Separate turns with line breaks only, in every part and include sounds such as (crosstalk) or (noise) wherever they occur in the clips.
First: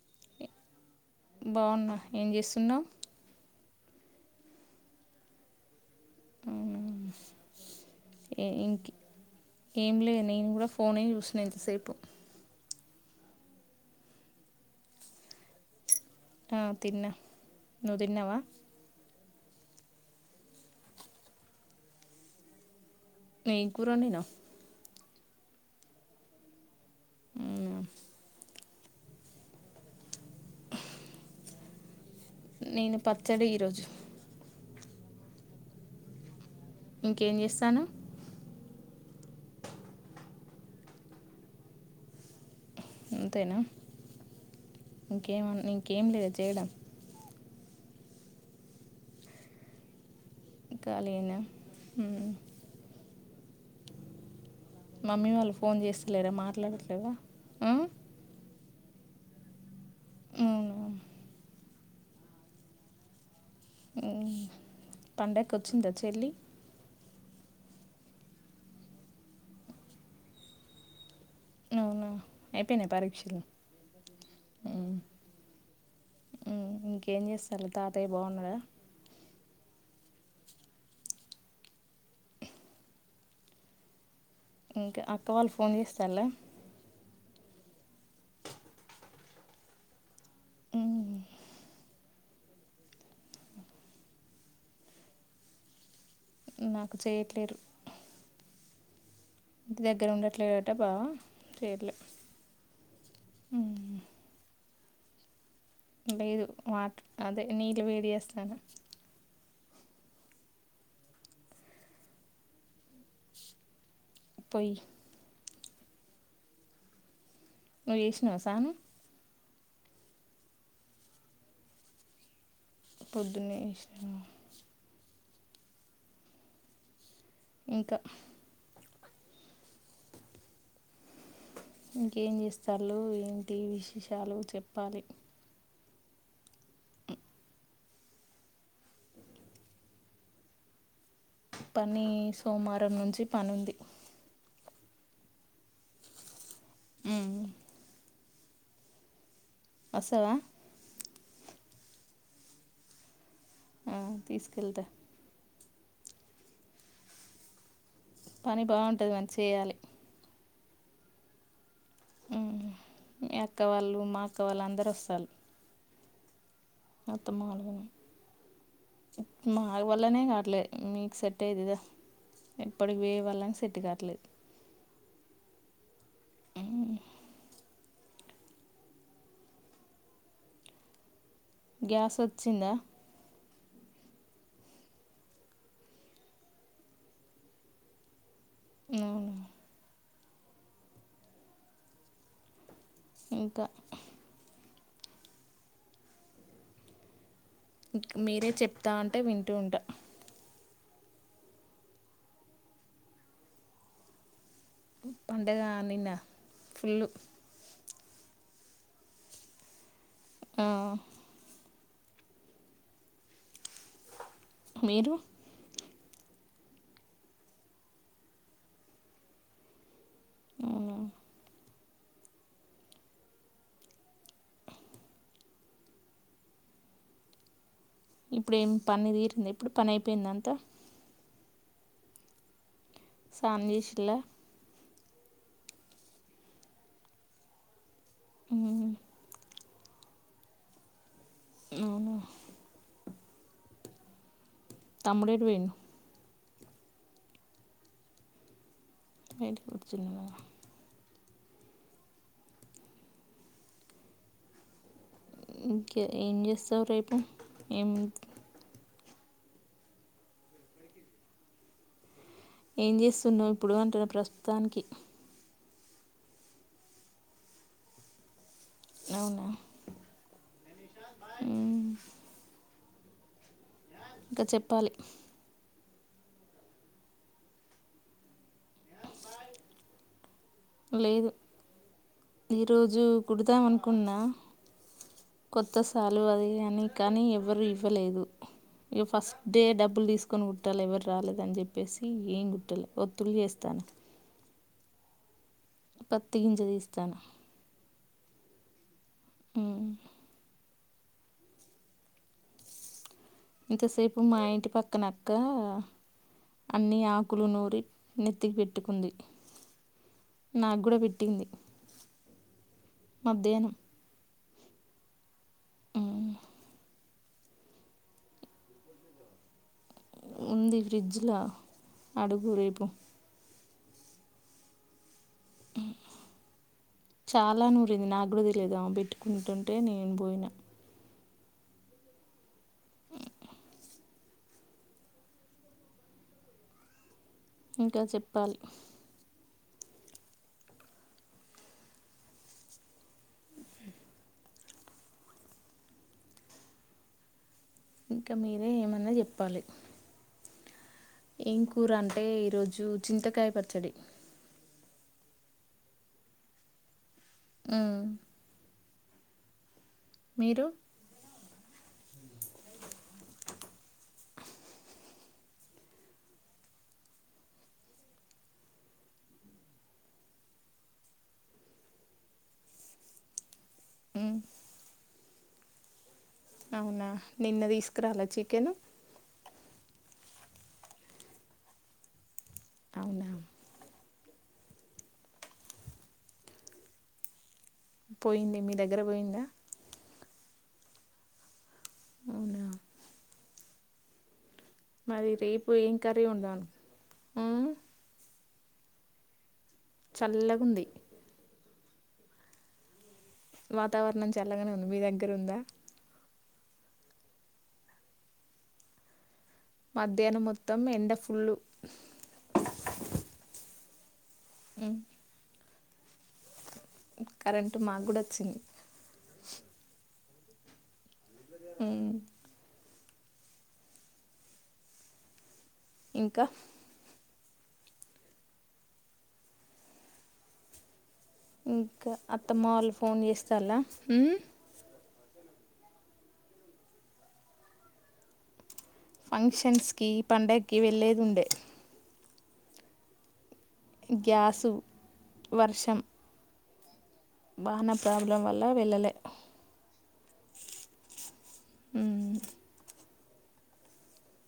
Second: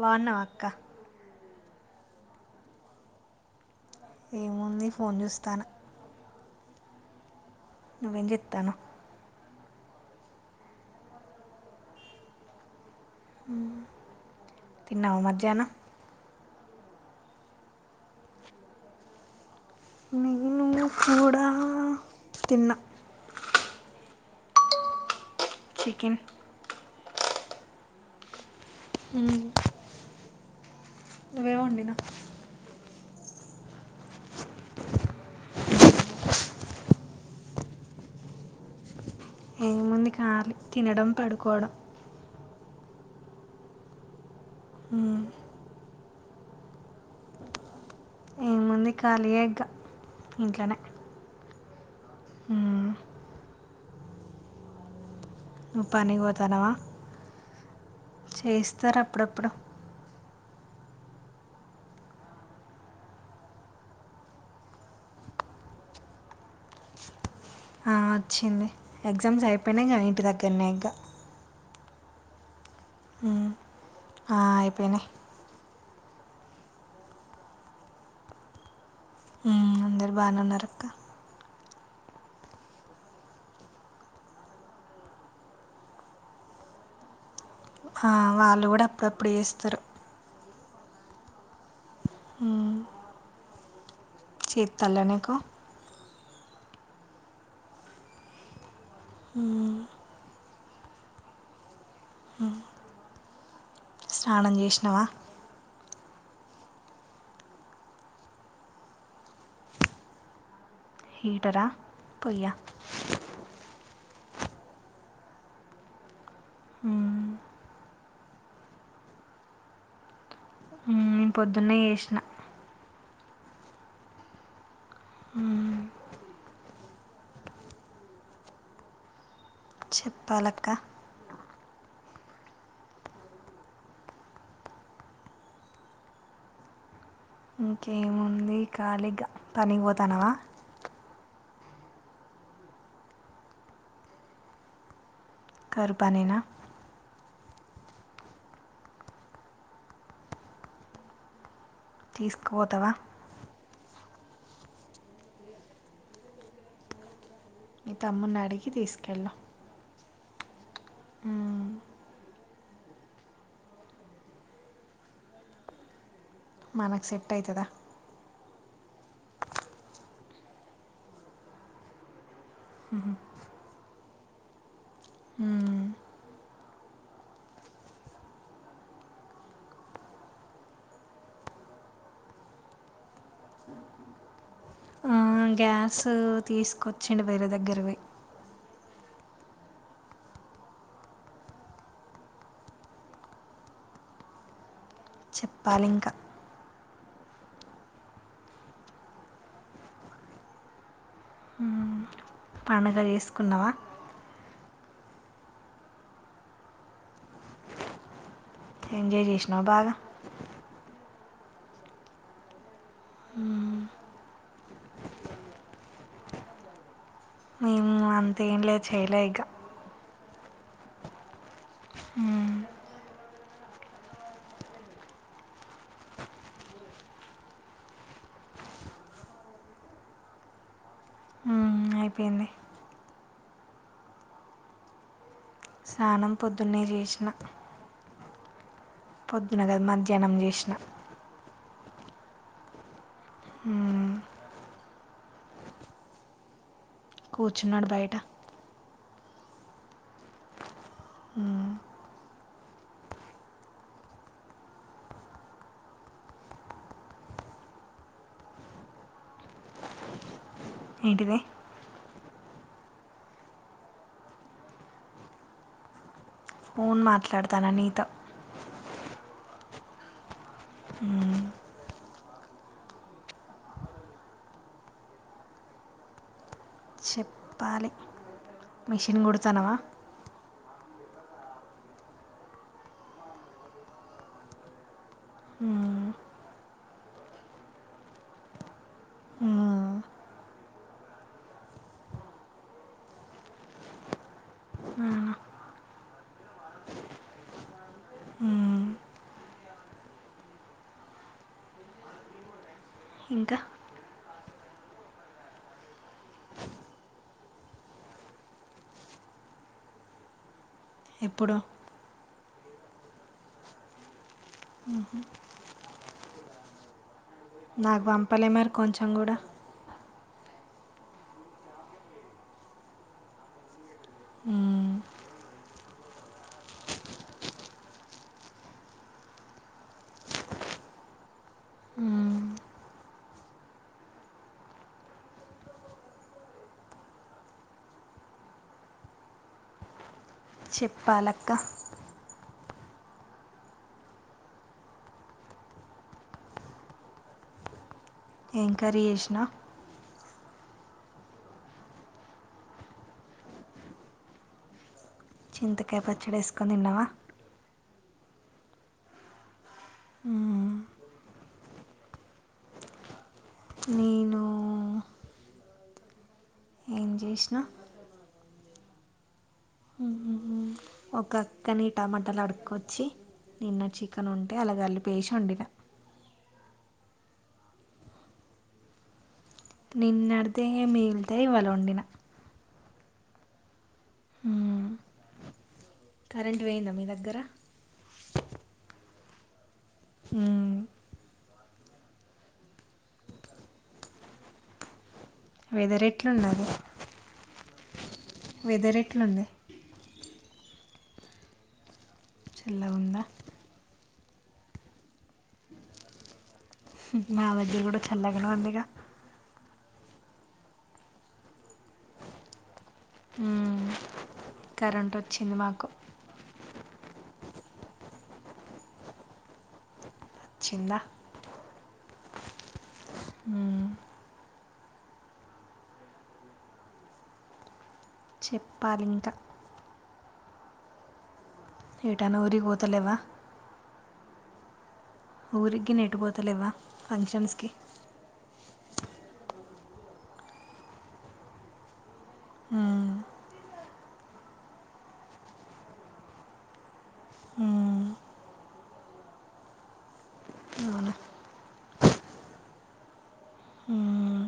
బాగున్నావా అక్క
బాగున్నా ఏం చేస్తున్నావు
ఏముంది ఫోన్ చూస్తాన
హ్మ్
నువ్వేం చేతన్నావ్
ఏం లే నేను కూడా ఫోనే చుసిన ఇంతసేపు
హ్మ్ తిన్నావా మధ్యాహ్నం
ఆ తిన్న నువ్వు తిన్నావా
నేను కూడా తిన్నా
ఏం కూర వండినవు
చికెన్
అవునా.
నువేంవండినావ్
నేను పచ్చడి ఈరోజు ఇంకేం చేస్తాను
ఏముంది కాళీ తినడం పడుకోవడం
అంతేనా
ఉమ్,
ఇంకేమ ఇంకె ఏం లేదు చేయడం
ఏముంది ఖాళీయేగా
ఇంకాలేనా హ్మ్
హ్మ్
మమ్మీ వాళ్ళు ఫోన్
నువ్వు పనికి
చేస్తలేరా
పోతానవా
మాట్లాడట్లేవా జహ్మ్
సర్ అప్పుడప్పుడు
పండగకు వచ్చిందా చెల్లి
వచ్చింది ఎగ్జామ్స్ అయిపోయినగా ఇంటి దగ్గరనే ఇకా
అవునా అయిపోయినాయి పరీక్షలు
ఆ
ఉమ్.
అయిపోయినై
ఇంకేం చేస్తారు తాతయ్య బాగున్నాడా
అందరు బానేఉన్నారు అక్క
ఇంకా అక్క వాళ్ళు ఫోన్ చేస్తాన్ల
ఆ వాళ్ళు కూడా అప్పుడప్పుడు చేస్తారు చేస్తాన్ల నీకు
నాకు చేయట్లేరు
మ్మ్
ఇంటి దగ్గర ఉండలే చేయట్లా బా చేయట్లే
స్నానం చేసినావ
లేదు వాటర్ అదే నీళ్ళు వేడి చేస్తానా
హీటరా పోయ్య
పొయ్యి
హ్మ్
నువ్వు చేసినవా సానం
మ్మ్ నేను పొద్దున్నే చేసిన
పొద్దున్నే చేసినవా
మ్మ్
ఇంకా
చెప్పాలక్క
ఇంకేం చేస్తారు ఏంటి విశేషాలు చెప్పాలి
ఇంకేముంది ఖాళీ గా పనికి పోతానవా
పని సోమవారం నుంచి పనుంది
కరువు పనీనా
హ్మ్ వస్తదా
తీసుకుపోతావ
ఉమ్ తీసుకెళ్తా
మీ తమ్ముని
పని
అడిగి
బాగుంటుంది మరి చేయాలి
ఉమ్
మీ అత్త వాళ్ళు మా అత్త వాళ్ళు అందరూ వస్తారు
మనకు సెట్
అత్తమ్మ
ఐతదా
వాళ్ళు మా వల్లనే కాట్లే నీకు సెట్ ఐతదా ఎప్పటికి పొయ్యేవలకి సెట్ కాదు
మ్మ్
ఉమ్ గ్యాస్ వచ్చిందా
ఆ గ్యాస్ తీసుకొచ్చిండు వేరే దగ్గరకి పోయ్
ఉమ్ ఇంకా
చెప్పాలి ఇంకా
మీరే చెప్తా అంటే వింటూ ఉంటా
మ్మ్. పండుగ చేసుకున్నావా
పండగ నిన్న ఫుల్లు
ఎంజాయ్ చేసినావా బాగా
ఆ
మ్మ్.
మీరు
మేము అంతేం లేదు చేయలే ఇక
అవునా
మ్మ్.
ఇప్పుడు ఏం పని తీరింది ఎప్పుడు పని అయిపోయింది అంతా
మ్మ్. అయిపోయింది
స్నానం చేసిలా
స్నానం పొద్దున్నే చేసిన
ఉమ్
న మధ్యాహ్నం చేసిన
ఉమ్
మ్మ్.
తమ్ముడు ఏటికి పోయిండు
కూర్చున్నాడు బయట
బయట కూర్చున్నాడా
మ్మ్.
ఇంకా ఏం చేస్తావు రేపు ఏం
ఏంటిది
ఏం చేస్తున్నావు ఇప్పుడు అంటున్న ప్రస్తుతానికి
ఫోన్ మాట్లాడతాన్న నీతో
అవునా
మ్మ్.
ఉమ్ ఇంకా చెప్పాలి
పాలి మిషన్ కుడతనవా
లేదు ఈరోజు కుడుదాం అనుకున్న కొత్త
మ్మ్.
సాల్వ్ అదే అని కానీ ఎవరు ఇవ్వలేదు ఇక ఫస్ట్ డే
మ్మ్.
డబ్బులు తీసుకొని కుట్టాలి ఎవరు రాలేద అని చెప్పేసి ఏం కుట్టలే ఒత్తులు చేస్తాను
అవునా?
పతిగింజ తీస్తాను
మ్మ్.
ఉమ్
ఇంకా
ఇంత సేపు ఇప్పుడు మా ఇంటి పక్కనక్క అన్ని ఆకులు నూరి నెత్తికి పెట్టుకుంది నాకు కూడా పెట్టింది
ఎప్పుడు
మధ్యాహ్నం
ఉహూ నాకు పంపలే మరి కొంచెం కూడా
ఉంది ఫ్రిడ్జ్లో అడుగు రేపు
మ్మ్.
చాలా నూరింది నా కూడా తెలిదు ఆమె పెట్టుకుంటుంటే నేను పోయినా
మ్మ్.
ఇంకా చెప్పాలి
చెప్పాలక్క
ఇంకా మీరే
ఏం కర్రీ
ఏమన్నా
చేసినావ్
చెప్పాలి ఏం కూర అంటే ఈరోజు చింతకాయ పచ్చడి
చింతకాయ పచ్చడి వేసుకొని తిన్నావా
ఉమ్ మీరు
మ్మ్. నేను ఏం చేసిన మ్మ్. ఒక అక్కని టమాటాలు అడుక్కొచ్చి నిన్న చికెన్
ఉమ్,
ఉంటే అలా కలిపి చేసినాడు నిన్న
అవునా నిన్న తీసుకురాలా చికెను
నిన్నడితే మిగిలితే ఇవాళ వండిన
అవునా
మ్మ్. కరెంట్ వేయిందా మీ దగ్గర
పోయింది మీ దగ్గర పోయిందా
ఆ
(inaudible) మరి రేపు ఏం
వెదర్
కర్రీ ఉండను ఆ
వెదరెట్లుంది
చల్లగుంది
చల్ల ఉందా
వాతావరణం చల్లగానే ఉంది మీ దగ్గర ఉందా
మా వద్ద కూడా చల్లగానే అందిగా
మధ్యాహ్నం మొత్తం ఎండ ఫుల్లు
ఆ కరెంట్ వచ్చింది మాకు
కరెంటు మాకు కూడా వచ్చింది
వచ్చింద
(inaudible)
(inaudible)
ఇంకా
చెప్పాలింకా
ఇంకా
ఎటైనా
అత్తమ్మ
ఊరికి
వాలు
పోతలేవా
ఫోన్ చేస్తలాా హుమ్
ఊరికి నేట్ పోతలేవా ఫంక్షన్స్ కి
ఫంక్షన్స్ కి పండగకి వెళ్లేదిండే
హ
గ్యాసు వర్షం వాహన
మ్మ్.
ప్రాబ్లం వల్ల వెళ్ళలే
అవునా
అ
మ్మ్.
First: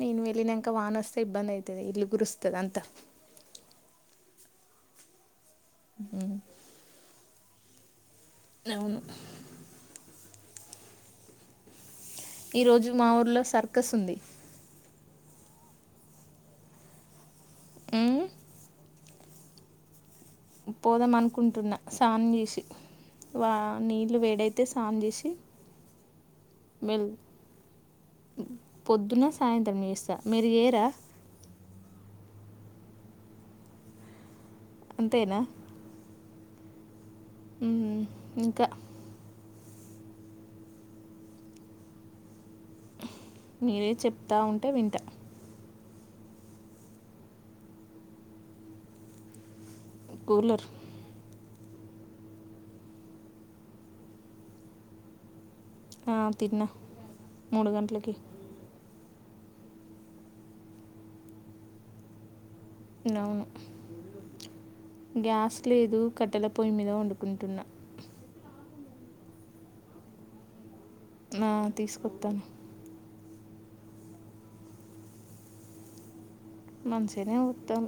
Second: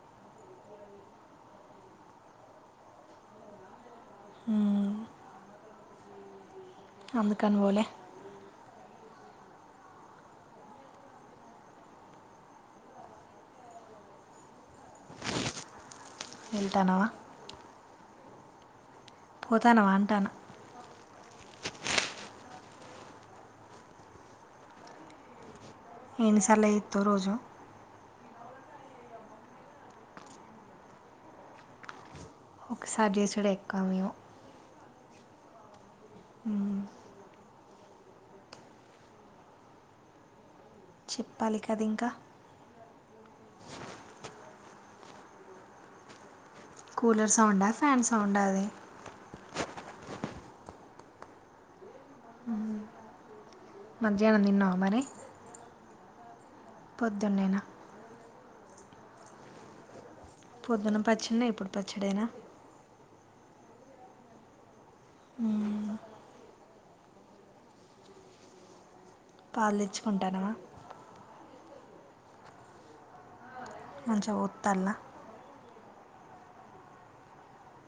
నేను వెళ్ళినాక వాన వస్తే ఇబ్బంది అవుతుంది ఇల్లు కురుస్తుంది అంతా
మ్మ్.
(inaudible)
అందుకను పోలే
అవును ఈ రోజు మా ఊర్లో సర్కస్ ఉంది
వెళ్తానవా
ఆ
పోతాన వాంటాను
పోదాంమకుంటున్నా సానమ్ చేసి వా నీళ్లు వేడైతే సానమ్ చేసి
ఏన్ని సార్లు చెత్తవ్ రోజు
పొద్దున్న సాయంత్రం చేస్తా మీరు ఏరా
ఒకసారి చేసుడే ఎక్కవ మేము
అంతేనా
(inaudible)
ఇంకా
చెప్పాలి కదా ఇంకా
మీరే చెప్తా ఉంటే వింటా
కూలర్ సౌండ్ ఆ ఫ్యాన్ సౌండ్ ఆ ఆది
కూలర్
మధ్యాహ్నం తిన్నావా మరి
ఆ తిన్నా
పొద్దున్నేనా
మూడు గంటలకి
పొద్దున్న పచ్చి నే ఇప్పుడు పచ్చడే నా
నౌన్ గ్యాస్
మ్మ్.
లేదు కట్టెల పొయ్యి మీద వండుకుంటున్నా
పాలు తెచ్చుకుంటున్నావా
ఆ తీసుకొస్తున్న
మంచిగా పొత్తల్లా
మంచిగానే పోతారు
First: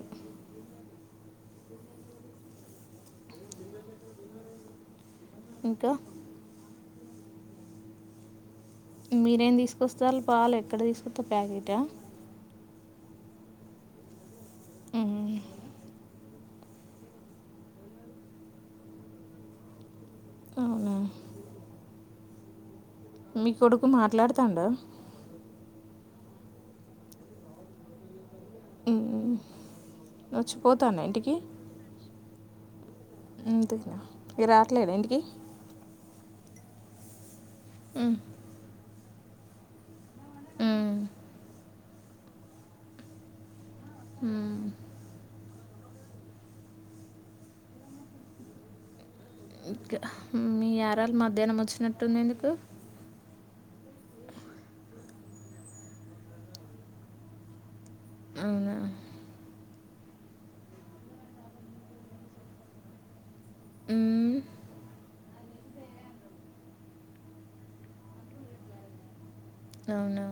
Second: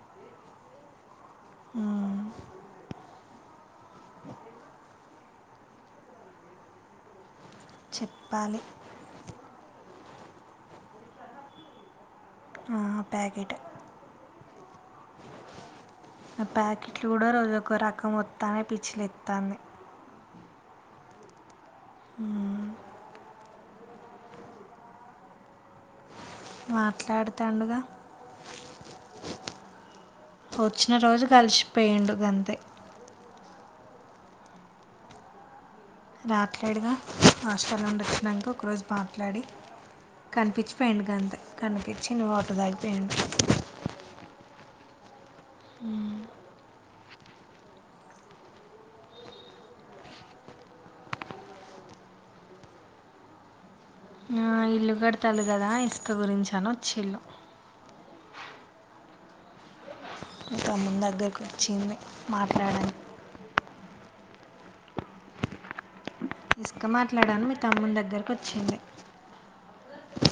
మ్మ్.
ఇంకా
ప్పాలి
మీరేం తీసుకొస్తాల పాలు ఎక్కడ తీసుకొస్త ప్యాకెట్ ఆ
ఆ ప్యాకెట్
ఊహు
ఆ ప్యాకెట్లు కూడా రోజు ఒక రకం వత్తానే పిచ్చిలెత్తాంది
ఉహు
మ్మ్.
మీ కొడుకు మాట్లాడుతాండా
మాట్లాడుతాండుగా
ఊ
వచ్చిన రోజు కలిసి పోయిండు గంతే
అంతేనా ఏ రావట్లేదా ఇంటికి
రాట్లేడుగా హాస్టల్ నుండి
ఉమ్,
వచ్చినంక ఒక రోజు మాట్లాడి
ఉమ్,
కనిపించిపోయిండు గంతే కనిపించి నువ్వు అట్టు ధైపు ఎన్ (unintelligible)
ఊ ఇంకా మీ యరాలు మధ్యాహ్నం వచ్చినట్టుంది ఎందుకు
ఆ, ఇల్లు కడతాల కదా ఇసుక గురించి అని వచ్చిల్లు
అవునా
తమ్ముని దగ్గరకు వచ్చింది మాట్లాడ
ఊ
ఇసుక మాట్లాడాను మీ తమ్ముని దగ్గరకి వచ్చింది.
అవునా